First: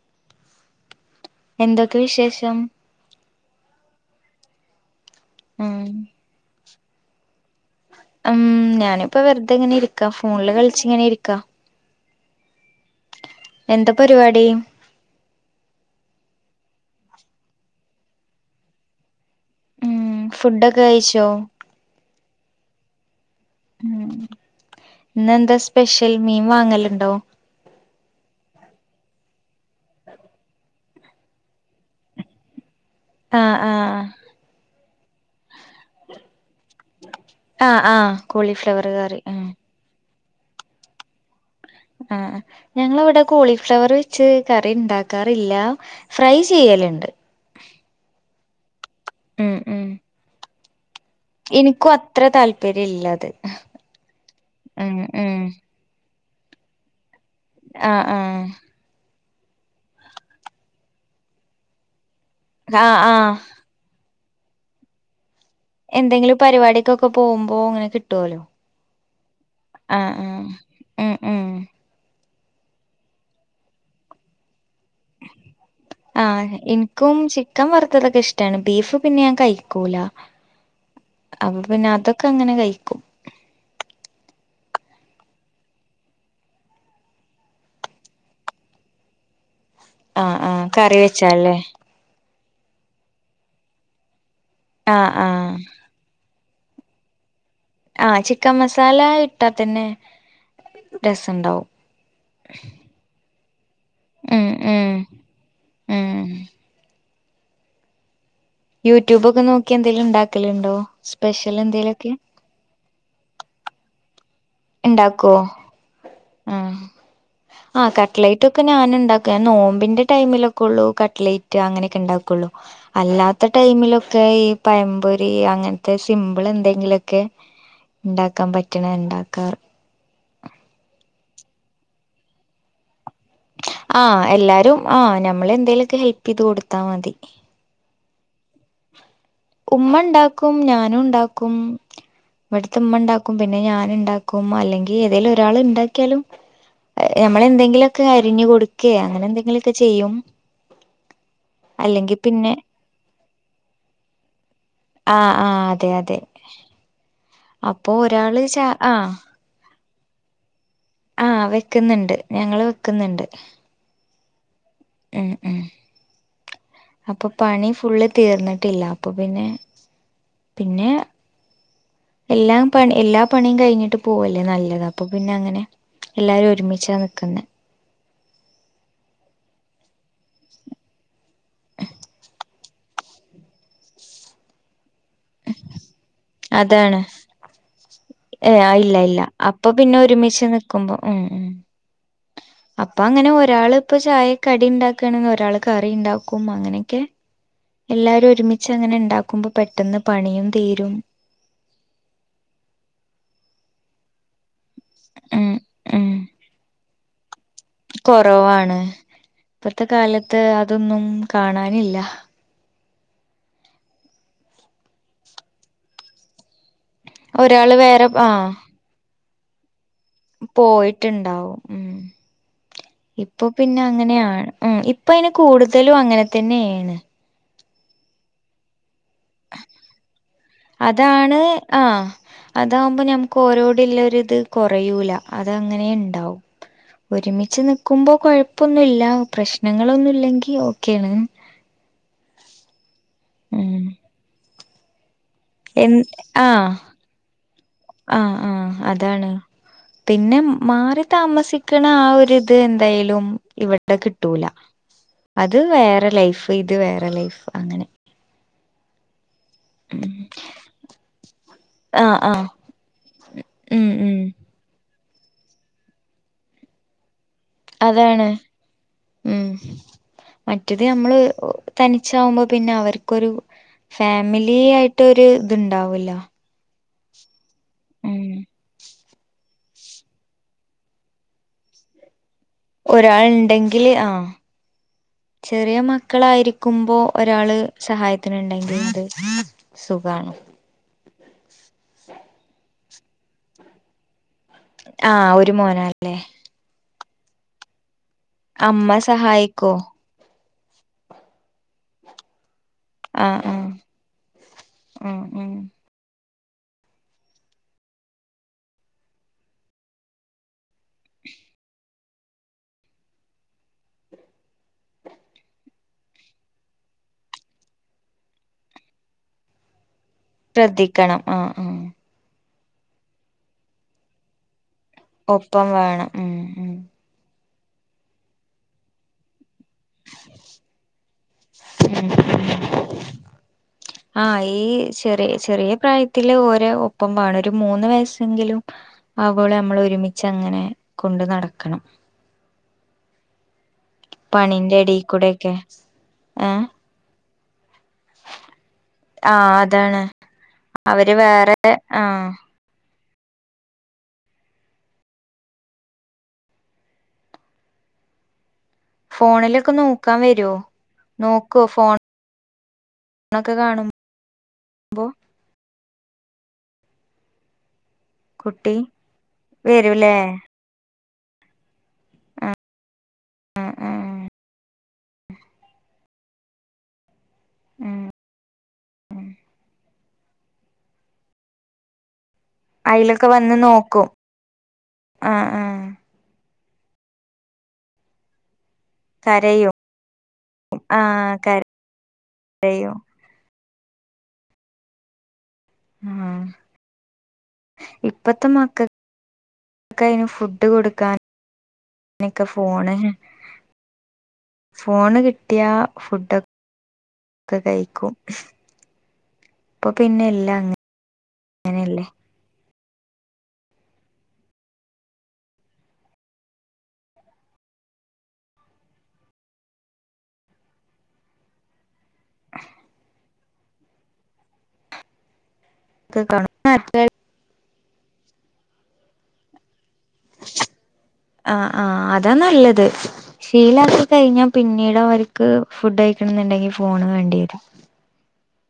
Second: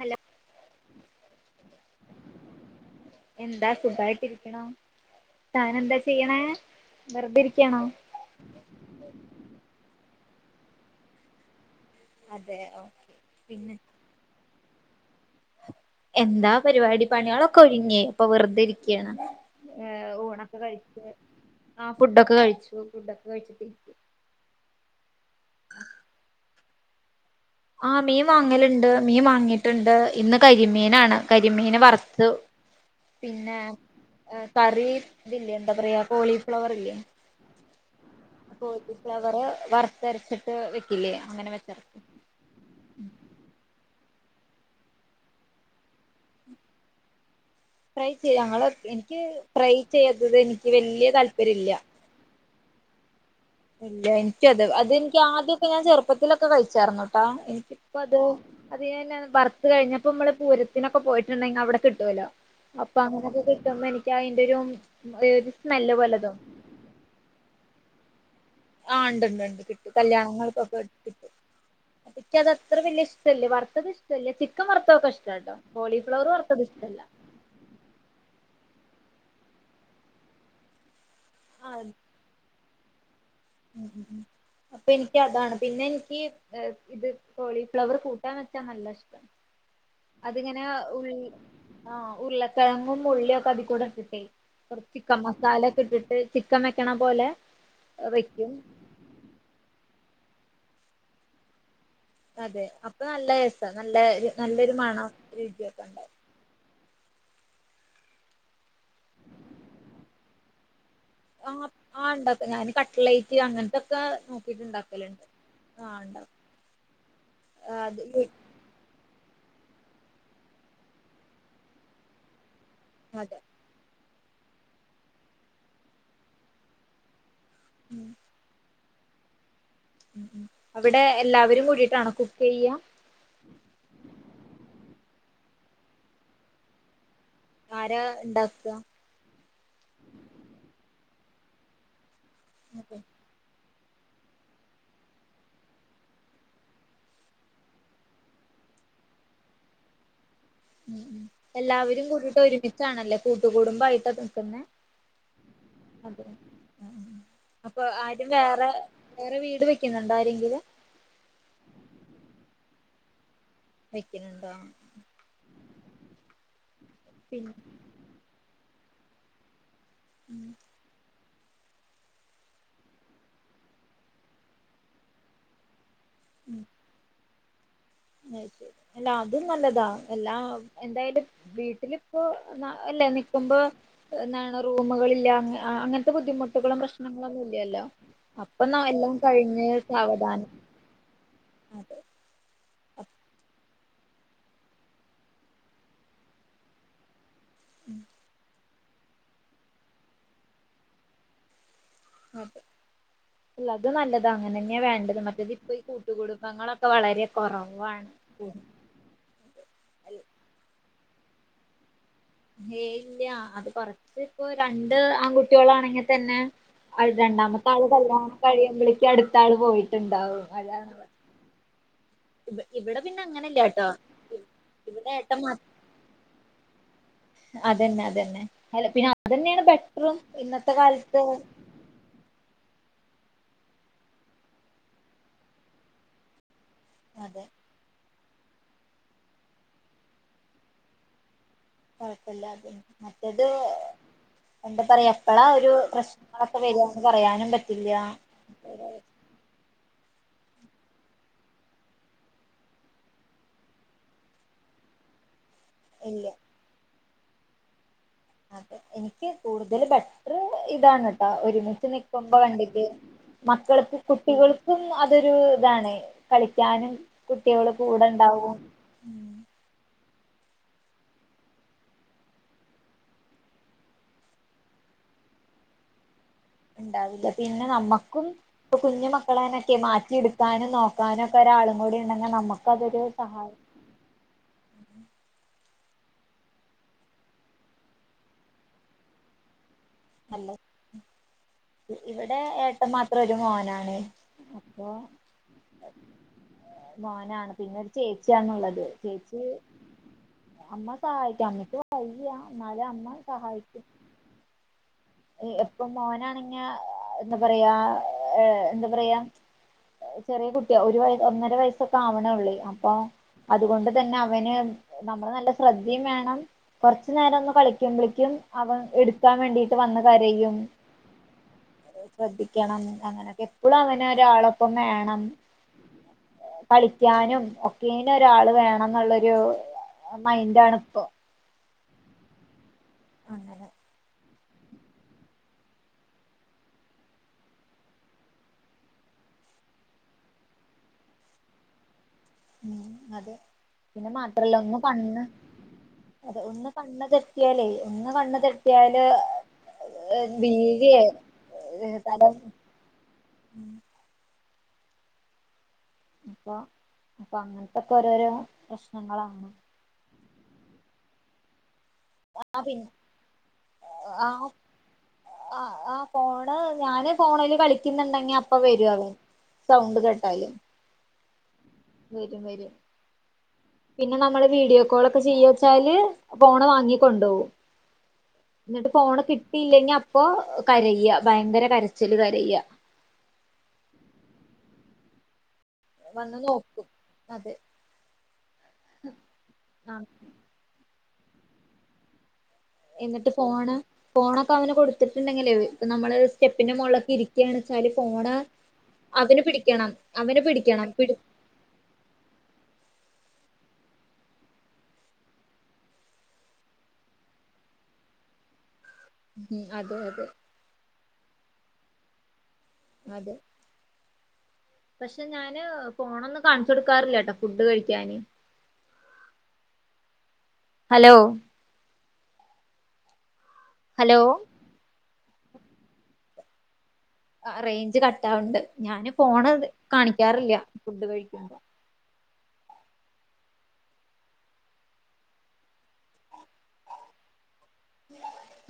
Hello എന്തൊക്കെ വിശേഷം എന്താ സുഖായിട്ടി ഇരിക്ക്‌ണു താൻ ഉം എന്താ ചെയ്ണെ വെറുതെ ഇരികയാണോ ഉം ഞാനിപ്പോ വെറുതെ ഇങ്ങനെ ഇരിക്കാ ഫോണില് കളിച്ച് ഇങ്ങനെ ഇരിക്ക അതെ ഓക്കെ പിന്നെ എന്താ പരിപാടി എന്താ പരിപാടി പണിളൊക്കെ ഒരുങ്ങി ഇപ്പൊ വെറുതെ ഇരികയാണ് ഫുഡ് ഒക്കെ കഴിച്ചോ ആ ഫുഡ് ഒക്കെ കഴിച്ചു ഫുഡ് ഒക്കെ കഴിച്ചിട്ട് ഇരി ഇന്ന് എന്താ സ്പെഷ്യൽ മീൻ വാങ്ങൽലുണ്ടോ ആഹ് മീ മാങ്ങല്ണ്ട് മീ മാങ്ങിട്ട്ണ്ട് ഇന്ന് കരിമീനാണ് കരിമീന് വറ്ത്ത്. ആഹ് പിന്നെ ആഹ് കറി ഇത് ല്ലേ എന്താ പറയാ കോളിഫ്ലവറില്ലേ. ആഹ് ആഹ് കോളിഫ്ലവർ കറി ഉം വർത്തരച്ച്ട്ട് വെക്കില്ലേ അങ്ങനെ വെച്ചതാ. ആഹ് ആഹ് ഞങ്ങളെവടെ കോളിഫ്ലവറ് ച്ച് കറി ണ്ടാക്കാറില്ല ഫ്രൈ ചെയ്യല്ണ്ട്. ഫ്രൈ ചെയ്യ ഞങ്ങള് ഇനിക്ക് ഫ്രൈ ചെയ്ത്തത് ഇൻക്ക് വെല്ല്യെ താല് ഇൻക്കു അത്ര താല്പര്യല്ലത്. ഇല്ല ഇൻക്കത് അതെൻക്ക് ആദ്യൊക്കെ ഞാൻ ചെറ്പ്പത്തിലൊക്കെ കഴിച്ചാർന്നുട്ടാ ആഹ് ഇൻക്കിപ്പത് ആഹ് അത് [unintelligible] വറ്ത്ത് കഴിഞ്ഞപ്പോമ്മള് പൂരത്തിനൊക്കെ പോയിട്ട്ണ്ടെങ്കി അവടെ കിട്ടോല്ലോ അപ്പൊ ആഹ് ആഹ് അങ്ങനെക്കെ കി ട്ടുമ്പോ എനിക്കയ്ൻ്റൊരും ഒര് സ്‌മെ എന്തെങ്കിലും പരിപാടിക്കൊക്കെ പോവുമ്പോ ങ്ങനെ കിട്ടോല്ലോ. ആഹ് ഇണ്ട്ണ്ട് ണ്ട് കിട്ട് കല്യാണങ്ങൾക്കൊക്കെ ആഹ് ഉം കിട്ടും ഉം അപ്പ ഇക്ക്യതത്ര വെല്ല്യെ ഇഷ്ടല്ല വറ്ത്തത് ഷ്ടല്ല ചി ക്കം വർത്തൊക്കെഷ്ട്ടിട്ടോ കോളിഫ്ലവർ വർത്തതിഷ്ടല്ല. ക്ക് വറ്ത്തതൊക്കെഷ്ടണ് ബീഫ് പിന്നെ ഞാൻ കഴിക്കൂല. അപ്പൊ പിന്നെ ഇഷ്ടല്ല അതൊക്കങ്ങനെ കഴി ഉം ഉം ഉം അപ്പ ഇൻക്കതാണ് പിന്നെ ഇൻക്ക് ഏഹ് ഇത് കോളിഫ്ലവർ കൂട്ടാ വെച്ചാ നല്ലെഷ്ട. ആഹ് ആഹ് കറി വെച്ചാല്ലേ. ആഹ് ഉര്ളക്കെഴങ്ങും ഉള്ള്യാക്കെ അതി കൂടെ ട്ട്ട്ടെ കൊർച്ച് ആഹ് ചിക്കൻ ആഹ് മസാലെക്കെട്ട്ട്ട് ചിക്കൻ വെക്കണ പോലെ ആഹ് വെക്കും ചിക്കൻ മസാല ഇട്ടാ തന്നെ രസണ്ടാവും. അതെ അപ്പൊ നല്ല രസ നല്ല രു ഉം നല്ലൊരു ഉം മണം രുച്യൊക്കെണ്ടാവും. ഉം യൂട്യൂബൊക്കെ നോക്ക്യാ എന്തേങ്കിലു ണ്ടാക്കല്ണ്ടോ? ആഹ് ആഹ് ണ്ടാക്ക ഞാന് കട്ട്ലൈറ്റ് അങ്ങൻത്തൊക്കെ നോക്കിട്ട് ണ്ടാക്കല്ണ്ട്. ആഹ് ണ്ടാ ഉം ആഹ് കട്ട്ലൈറ്റൊ ക്ക ഞന് ണ്ടക്ക് അയ് നോമ്പിന്റെ ടൈമിലൊക്കൊള്ളൂ കട്ട്ലേറ്റ് അങ്ങനെക്കെണ്ടാക്കൊള്ളൂ അതെ അല്ലാത്ത ടൈമിലൊക്കെ ഈ പയംമ്പൊരി അങ്ങൻത്തെ സിംമ്പിളെന്തെങ്കിലൊ ക്കെ ഉം ഇണ്ടാക്കാൻ പറ്റ്ണെ ഇണ്ടാക്കാ ഉം ഉം അവടെ എല്ലാവരും കൂടിട്ടാണോ കുക്കെയ്യാ? ആഹ് എല്ലാരും ആഹ് നമ്മളെന്തേലൊക്കെ ഹെൽപെയ്ത് കൊട്ത്താ മതി. ആരാ ഇണ്ടാക്ക? ഉമ്മ ണ്ടാക്കും ഞാനു ണ്ടാക്കും ഇവട്ത്തെ അതെ ഉമ്മ ണ്ടാ ക്കും പിന്നെ ഞാന് ണ്ടാക്കും അല്ലെങ്കിൽ ഏതേലൊരാള്ണ്ടാക്ക്യാലും നമ്മളെന്തെങ്കിലൊക്കെ അരിഞ് കൊട്ക്കേ അങ്ങനെന്തെങ്കിലൊക്കെ ചെയ്യും. ഉം ഉം എല്ലാവരും അല്ലെങ്കിൽ പിന്നെ കൂട്ടീട്ടൊരുമിച്ചാണല്ലേ കൂട്ടുകൂടുമ്പായിട്ട നിക്ക്ന്നെ. അതെ ഉം ഉം ഉം അപ്പൊ ആരും ഒരാള് ച വേറെ ആഹ് വേറെ വീട് വെ ക്ക്ന്ന്ണ്ടോ ആരെങ്കിലും. ആഹ് വെക്ക്ന്ന്ണ്ട് ഞങ്ങള് വെക്ക്ന്ന്ണ്ട്. വെക്ക്ന്ന്ണ്ടോ ഉം ഉം അപ്പൊ പിന്നെ പണി ഫുള്ള് തീർന്ന്ട്ടില്ല അപ്പൊ പിന്നെ ഉം ന്ന് എല്ലാം പണി എല്ലാ പണിം കഴിഞ്ഞ്ട്ട് പോവല്ലേ നല്ലത് അപ്പൊ പിന്നങ്ങനെ എല്ലാരൊര്മിച്ചാ നിക്ക്ന്നെ. അയ് ശെരി അല്ല അതും നല്ലതാ എല്ലാ എന്തായ്ൻ്റെ വീട്ട്ല് പ്പോ ന്ന അല്ല നിക്ക്മ്പോ എന്നാണ് റൂമുകളി അങ്ങൻത്തെ ബുദ്ധിമുട്ടുകളും അതാണ് പ്രശ്നങ്ങളന്നു ഇല്ലല്ലോ അപ്പം ന്നാ എല്ലാം കഴിഞ് [unintelligible] നിക്ക്മ്പോം ഉം ഉം അതെ അപ്പ അങ്ങനെ ഒരാള് ഇപ്പൊ ചായ കടി ഇണ്ടാക്കാണ്ന്ന് ഒരാള് കറി ഇണ്ടാക്കും അങ്ങനെക്കെ എല്ലാരും ഒരുമി ച്ചങ്ങനെ ഇണ്ടാക്കുമ്പം പെട്ടെന്ന് പണിം തീരും ആ ഹ് അല്ല അത് നല്ലത അങ്ങനെന്നെ വേണ്ടത് ഉം മറ്റേത് ഇപ്പൊ ഈ ഉം കൂട്ടുകുടുംബങ്ങളക്കെ വളരെ കൊറവ കൊറവാണ് ഇപ്പത്തെ കാലത്ത് അതൊന്നും കാണാനില്ല ഏയ് ഇല്ല അത് കൊറച്ച് ഇപ്പൊ രണ്ട് ആൺകുട്ട്യോളാണെങ്കി തന്നെ രണ്ടാമത്തെ ഒരാള് ആള് വേറെ കല്യാണം കഴിയുമ്പളേക്ക് അടുത്ത ആള് പോയി പോയിട്ട്ണ്ടാവും ഉം ഇവിടെ പിന്നെ ഇപ്പൊ പിന്നെ അങ്ങനെല്ലാട്ടോ അങ്ങനെയാ ഉം ഇവിടെ ഇപ്പൊ അയിന് ഏട്ടൻ മാത്രം കൂടുതലും അങ്ങന തന്നെണ് അതന്നെ അതന്നെ അല്ല പിന്നെ അതന്നെണ് ബെ റ്റ്റും ഇന്നത്തെ കാലത്ത് അതാണ് ആ അതാവുമ്പ ഞമ്മക്ക് ഓരോട് ല്ലര് ഇത് കൊറയൂല അതങ്ങനെണ്ടാവും അതെ ഒരുമിച്ച് നിക്കുമ്പോ കൊഴപ്പൊന്നുല്ല പ്രശ്നങ്ങളൊന്നുല്ലെങ്കി ഓക്കെണ് കൊഴപ്പല്ല അത് മറ്റത് ഉം എന്താ പറയാ എപ്പളാ ഒരു എൻ പ്രശ്നങ്ങളെക്കെ വരാന്ന് പറയാനും പറ്റില്ല ആ അതാണ് പിന്നെ മാറി താമസിക്ക്ണ ആ ഒര്ത് എന്തായാലും ഇവടെ കിട്ടൂല അത് വേറെ ഇല്ല ലൈഫ് ഇത് വേറെ ലൈഫ് അങ്ങനെ അതെ എനിക്ക് കൂടുതൽ ഉം ബെറ്ററ് ഇതാണ് ട്ടോ ഒരുമിച്ച് ആഹ് നിക്കുമ്പ ആഹ് കണ്ടിട്ട് ഉം മക്കള്ക്ക് ഉം കുട്ടികൾ [unintelligible] അതൊരു ഇതാണ് കളിക്കാനും കുട്ടിയള് കൂട അതാണ് ണ്ടാവും ഉം മറ്റത് ഞമ്മള് തനിച്ചാവുമ്പോ പിന്നെ അവർക്കൊരു ഫാമിലി ആയിട്ടൊരു ഇത്ണ്ടാവൂല ഇണ്ടാവില്ല പിന്നെ നമ്മക്കും ഇപ്പൊ കുഞ്ഞു മക്കളെനെക്കെ മാറ്റി ഇട്ക്കാനും നോക്കാനു ഒക്ക ഒരാളും കൂടി ഉണ്ടങ്കി നമ്മ ഒരാൾ ഇണ്ടെങ്കില് ആ ചെറിയ മക്കളായിരിക്കുമ്പോ ഒരാള് സഹായത്തിന്ണ്ടെങ്കി അത് സുഖാണ് അല്ല ഇവടെ ഏട്ടം മാത്രം ഒരു മോനാണ് അപ്പൊ ആ ഒരു മോനാ ലെ മോനാണ് പിന്നെ ഒര് ചേച്ചിയാണുള്ളത് അമ്മ ചേച്ചി സഹായിക്കോ അമ്മ സഹായിക്കും അമ്മക്ക് വയ്യ ന്നാലും അമ്മ സഹായിക്കും ഉം ഉം ഇപ്പൊ മോനാണങ്കി എന്താ പറയാ ഏ എന്താ പറയാ ചെറിയ കുട്ടിയാ ഒരു വയ ഒന്നര വയസ്സൊക്കെ ആവണള്ളൂ അപ്പൊ അതുകൊണ്ട് തന്നെ അവന് നമ്മള് നല്ല ശ്രദ്ധി വേണം കൊർച് നേരം ഒന്ന് കളിക്കുമ്പളേക്കും അവൻ ഇട്ക്കാൻ വേണ്ടിട്ട് വന്ന് കരയും ശ്രദ്ധിക്കണം ആ ആ ശ്രദ്ധിക്കണം അങ്ങനെക്കെ എപ്പളും അവനെ ഒരാളൊപ്പം വേണം ഒപ്പം വേണം ഉം ഉം കളിക്കാനും ഒക്കെനു ഒരാള് വേണംന്നുള്ളൊരു മൈൻഡാണ്പ്പോ ഉം അങ്ങനെ ആ ഈ ചെറി ചെറിയ പ്രായത്തില് ഓരെ ഒപ്പം വാണം ഒരു മൂന്ന് വയസ്സെങ്കിലും ആവോളു നമ്മള് ഒരുമിച്ചങ്ങനെ കൊണ്ട് നടക്കണം ഉ അതെ പിന്നെ മാത്രല്ല പണിന്റെ ഒന്ന് എടീ കണ്ണ് കൂടെയൊക്കെ അത ഏഹ് ഒന്ന് കണ്ണ് തെ- റ്റിയാലേ, ഒന്ന് കണ്ണ് തെറ്റിയാല്. ആഹ് അതാണ് ഭീതി ആണ്. അവര് വേറെ ആഹ് അപ്പോ അപ്പങ്ങൻത്തൊക്കെ- ഓരോരോ. പ്രശ്നങ്ങളാണ് ഫോണിലൊക്കെ നോക്കാം വെരോ? നോക്കോ ഫോൺ? ആഹ് പിൻ ആഹ്. ആഹാ ആഹാ ഫോണ് ഞാന്- ഫോണില് കളിക്ക്ന്ന്ണ്ടെ- ഞാപ്പ കുട്ടി വെരും അവൻ സൗണ്ട്- വരൂലേ കേട്ടാല് വെരും, വെരും. [inaudible] പിന്നെ നമ്മള്- വീഡിയോകോളൊക്കെ ചെയ്യാച്ചാല്, ഫോണ് വാങ്ങിക്കൊണ്ടോവും. ഉം ന്നട്ട് ഫോണ് കിട്ടിയില്ലെങ്കി അപ്- പ്പൊ കരയ്യ ഭയങ്കര കരച്ചില് കരയാ. അയ്ലൊക്കെ വന്ന് നോക്കും ആഹ് ആഹ്. വന്ന് നോക്കും അതെ. കരയും, ആ ആഹ് കര കരയും. ന്നിട്ട് ഫോണ് ഫോണൊക്കെ അവന്- കൊടുത്തിട്ടുണ്ടെങ്കിലെ, പ്പനമ്മള് ആഹ് സ്റ്റെപ്പിന്റെ മോളൊക്കെയിരിക്- ക്കെണെച്ചാല് ഫോണ് ഇപ്പത്തെ മക്കൾക്ക് അവന്- പിടിക്കണം അവന് പിടിക്കണം പിട്- നിക്കെ ഫോണ്- ഫോണ് കിട്ട്‌യാ ഫുഡൊക്കെ കയിക്കും. ഉം ഇപ്പൊ അതെ പിന്നെ അതെ എല്ലാം അങ്ങനെ യല്ലേ. അതെ. പക്ഷെ ഞാന് ഫോണൊന്നും- കാൺച്ചൊടുക്കാറില്ലട്ടോ ഫുഡ് കഴിക്കാന്. ഹലോ. [inaudible] ഹലോ. [unintelligible] അഹ് റേഞ്ച് കട്ടാവിണ്ട്, ഞാന് ഫോണ് കാണിക്കാറില്ല്യ ഫുഡ് കഴിക്കുമ്പോ. ആഹ് ആഹ് അതാ നല്ലത്. ശീലാക്കി കഴിഞ്ഞാ പിന്നീടവർക്ക് ഫുഡൈക്കണംന്നുണ്ടെങ്കി ഫോണ് വേണ്ടി വെരും.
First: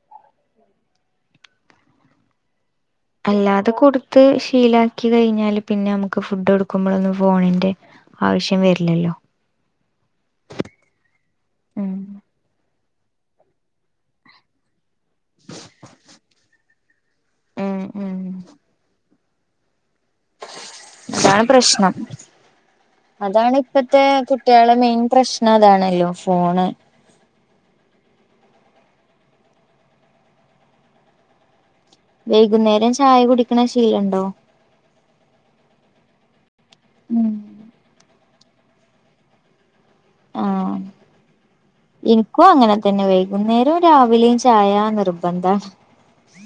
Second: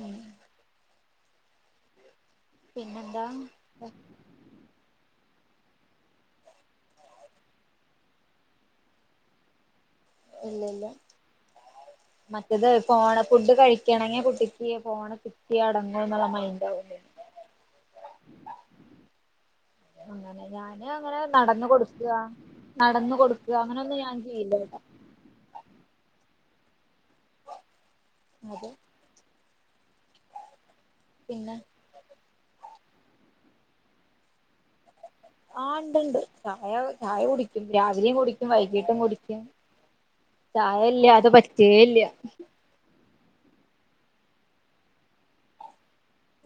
ഉം. പിന്നെന്താ അല്ലാതെ കൊടുത്ത് ശീലാ- ക്കി കയിഞ്ഞാല് പിന്നെ മുക്ക്- ഫുഡൊട്ക്കുമ്പളൊന്നും, ഫോണിന്റെ ആവശ്യം വെര്ലല്ലോ. [inaudible] ഇല്ല, ഇല്ല ഉം മറ്റത് ഫോണ് ഫുഡ്- കഴിക്കണങ്കി കുട്ടി- ക്ക്‌യേ ഫോണ് കിട്ടിയേ- അടങ്ങുന്നുള്ള മൈൻഡാവും. ഉം ഉം. അങ്ങനെ ഞാന് അങ്ങനെ നടന്ന് കൊടുക്കാ. അതാണിപ്പത്തെ കുട്ട്‌യാളെ മെയ്ൻ പ്രശ്നം അതാണല്ലോ ഫോണ്. അതെ. പിന്നെ. വൈകുന്നേരം ചായ കുടിക്ക്ണ ശീലണ്ടോ? ആഹ്, ണ്ട്, ണ്ട് ചായ, ചായ ഉം കുടിക്കും. രാവിലെയും കുടി- വൈകിട്ടും കുടിക്കും, ആഹ് ചായല്ല്യാതെ പറ്റേല്ല്യ. എനിക്കും അങ്ങനെ തന്നെ വൈകുന്നേരവും, രാവിലെയും ചായ നിർബന്ധാണ്.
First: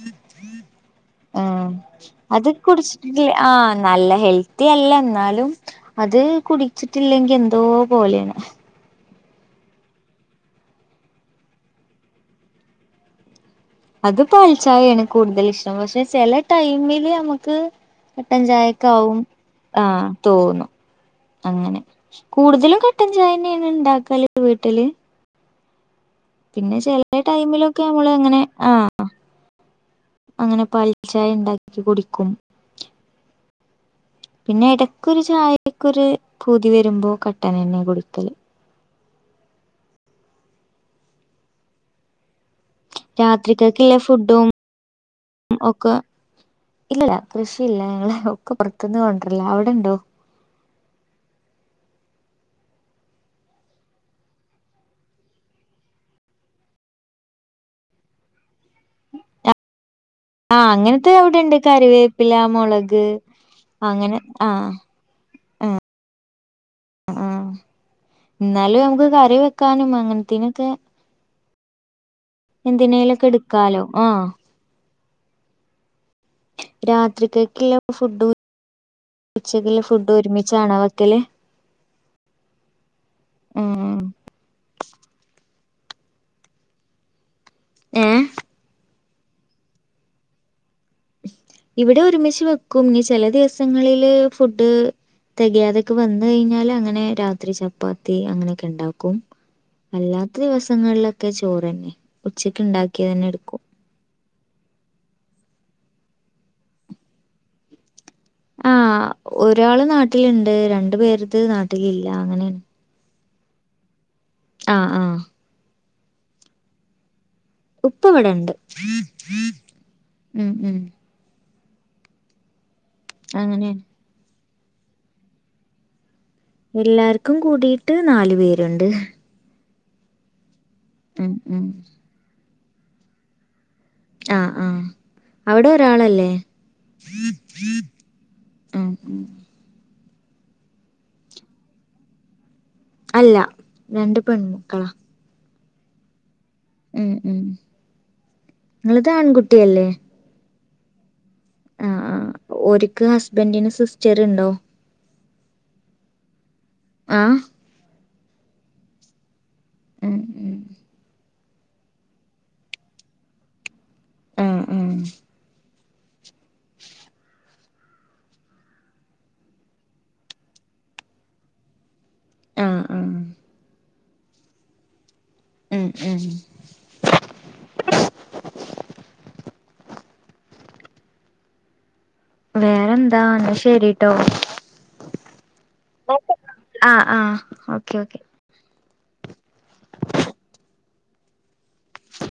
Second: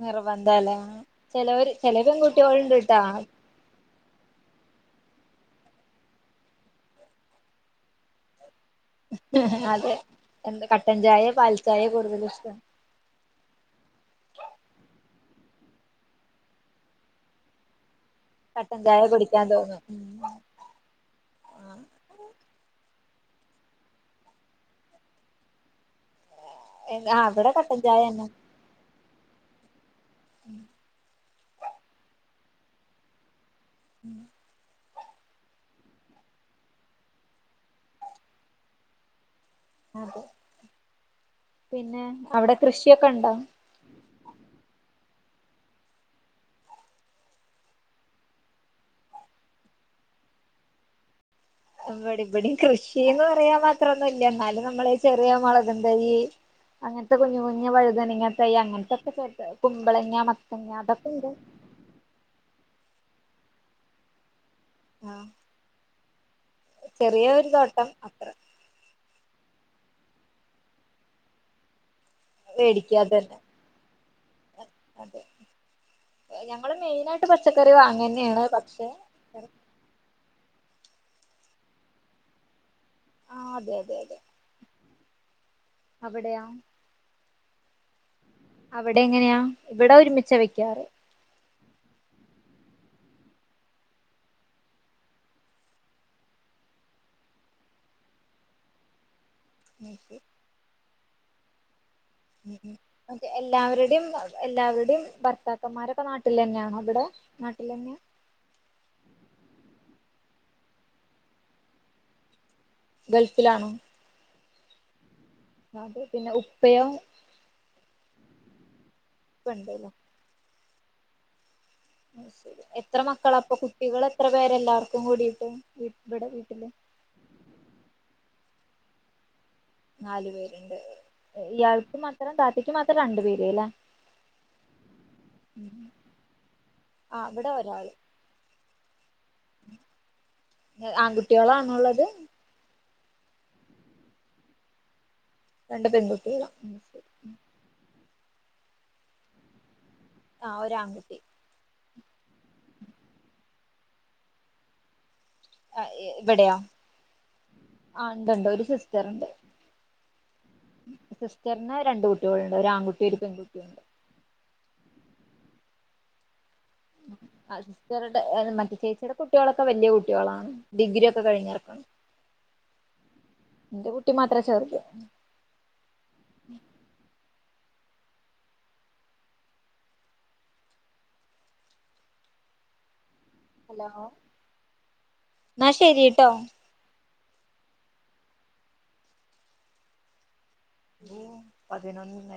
നിർബന്ധല്ലേ ആഹ് ചിലവര് ചില അത് പെൺകുട്ടികളുണ്ട്ട്ടാ കുടിച്ചിട്ടില്ലേ ആഹ, നല്ല ഹെൽത്തി അല്ല, എന്നാലും അത് കുടിച്ചിട്ടില്ലെ ങ്കിഎന്തോ പോലെണ്. അതെ, എന്ത കട്ടൻ ചായേ, പാൽ ചായേ കൂടുതലിഷ്ടം. അത് പാൽചായേണ് കൂടുതലിഷ്ടം. പക്ഷെ ചെല ടൈമില് ഞമ്മക്ക്- കട്ടൻ ചായ ചായക്കാവും, കുടിക്കാൻ തോന്നും ഉം ആഹ്... തോന്നും അങ്ങനെ, കൂടുതലും കട്ടൻചായന്നെണ് ണ്ടാക്കല് വീട്ടില്. പിന്നെ ആ ചെലേ അവിടെ കട്ടൻ ടൈമിലൊക്കെ നമ്മള് ചായന്നെ അങ്ങനെ. ആഹ് അഹ് അങ്ങനെ പൽചായണ്ടാക്കി കുടിക്കും. ഉം. പിന്നെ എടക്കൊരു ചായക്കൊര് പൂതി വരുമ്പോ കട്ടനെന്നെ കുടിക്കല്. അതെ പിന്നെ അവിടെ കൃഷിയൊക്കണ്ടോ. റ്റക്ക്ല്ല ഫുഡും ഒക്ക. ഇല്ല ല്ല കൃഷിയില്ല ഞങ്ങളെ ഒക്ക പ പൊർത്ത്ന്ന് കൊണ്ടര്ലാ അവിടെണ്ടോ. ഇവടി വടിം കൃഷീന്ന് പറയാ മാത്രൊന്നുല്ല ന്നാലും നമ്മള് ചെറിയ മൊളകും തൈയ്യ്. അങ്ങൻത്ത കുഞ്ഞ് കുഞ്ഞു വഴുതനങ്ങ തൈ അങ്ങൻത്തൊക്കെ ചേർത്ത കുമ്പളങ്ങ മ ആഹ് അങ്ങനത്തെ അവിടെണ്ട് കറിവേപ്പില മൊളക് അങ്ങനെ ആഹ്. ആഹ് ചെറിയോരു തോട്ടം അത്ര. ന്നാലും നമക്ക് കറി വെക്കാനും അങ്ങൻത്തിനൊക്കെ. വേടിക്കാതെ തന്നെ എന്തിനേലൊക്കെട്ക്കാലോ ആഹ്. അതെ എ ഞങ്ങള് മെയിനായ്ട്ട് പച്ചക്കറി വാങ്ങന്നെണ് പക്ഷെ. ഉച്ചക്ക്ള്ള ഫുഡ് ഒരുമിച്ചാണൊ വെക്കല്. ആഹ് അതെ അതെ ഉം അതെ. അവിടെയാ. ഏഹ്. അവിടെ എങ്ങനെയാ ഇവടെ ഒരുമിച്ചാ വെക്ക്യാറ്. ഇവിടെ ഒരുമിച്ച് വെക്കും നി ചെല ദിവസങ്ങളില് ഫുഡ്. തെകയാതെക്കെ വന്ന് കൈഞ്ഞാല് അങ്ങനെ രാത്രി ചപ്പാത്തി അങ്ങനെയെക്കെ ണ്ടാക്കും. അല്ലാത്ത ദിവസങ്ങൾലൊക്കെ ചോറെന്നെ. ഉം ഉം മറ്റെ എല്ലാവര്ടിം. എല്ലാവര്ടിം ഭർത്താക്കന്മാരൊക്ക നാട്ടിലന്നാണോ ഇവടെ നാട്ടിലെന്ന്യ. ആഹ് ഒരാള് നാട്ടില്ണ്ട് രണ്ടു പേര്ത് നാട്ടിലില്ല അങ്ങനെണ്. ഗൾഫിലാണോ. ആഹ് ആഹ്. അത് പിന്നെ ഉപ്പയോ. ഉപ്പവടണ്ട് ഉപ്പണ്ടല്ലോ ഉം ഉം. അഹ് സരി എത്ര മക്കളാ പ്പ അങ്ങനെയാണ് കുട്ടികളെത്ര പേരെല്ലാവർക്കും കൂടീട്ട് ഇവടെ വീട്ടില്. എല്ലാര്ക്കും കൂടീട്ട് നാല് പേരുണ്ട്. നാലു പേരുണ്ട് ഉം അ ഉം ഇയാൾക്ക് മാത്രം താത്തയ്ക്ക് മാത്രം രണ്ടു പേര് അല്ലേ. ആഹ് ആഹ് അവിടെ ഒരാളല്ലേ. ആ അവിടെ ഒരാള് ഉം ഉം. എ ആൺകുട്ട്യോളാണോള്ളത്. അല്ല രണ്ട് പെൺമുക്കളാ. രണ്ട് പെൺകുട്ടികളാ ഉം. ഉം ഉം ങ്ങള്താൺകുട്ടിയല്ലേ. ആഹ് ഒരാങ്കുട്ടി. ആഹ് ആഹ് ഓര്ക്ക് ഹസ്ബന്റിന് സിസ്റ്ററ്ണ്ടോ. അ ഇ വടെയോ. ആഹ്. ആഹ് ണ്ട് ണ്ട് ഒരു സിസ്റ്ററ്ണ്ട് ഉം ഉം സിസ് റ്റർന് രണ്ട് കുട്ടികളുണ്ട് ഒരാങ്കുട്ടി ഒരു പെങ്കുട്ടിയുണ്ട്. ആഹ് ആഹ്. അ സിസ്റ്ററ്ടെ അത് മറ്റേ ചേച്ചിയുടെ കുട്ട്യോളൊക്കെ വല്ല്യ കുട്ട്യോളാണ് ഡിഗ്രി ഒക്കെ കഴിഞ്ഞർക്കണ്. ആഹ് ആഹ്. ന്റെ കുട്ടി മാത്രേ ചെറ്ത്. ഉം ഉം. വേറെന്താ എന്നാ ഹലോ ശരിട്ടോ എന്നാ ശരിട്ടോ ആഹ് ആഹ് ഓക്കെ ഓക്കെ യ്യോ പതിനൊന്നെ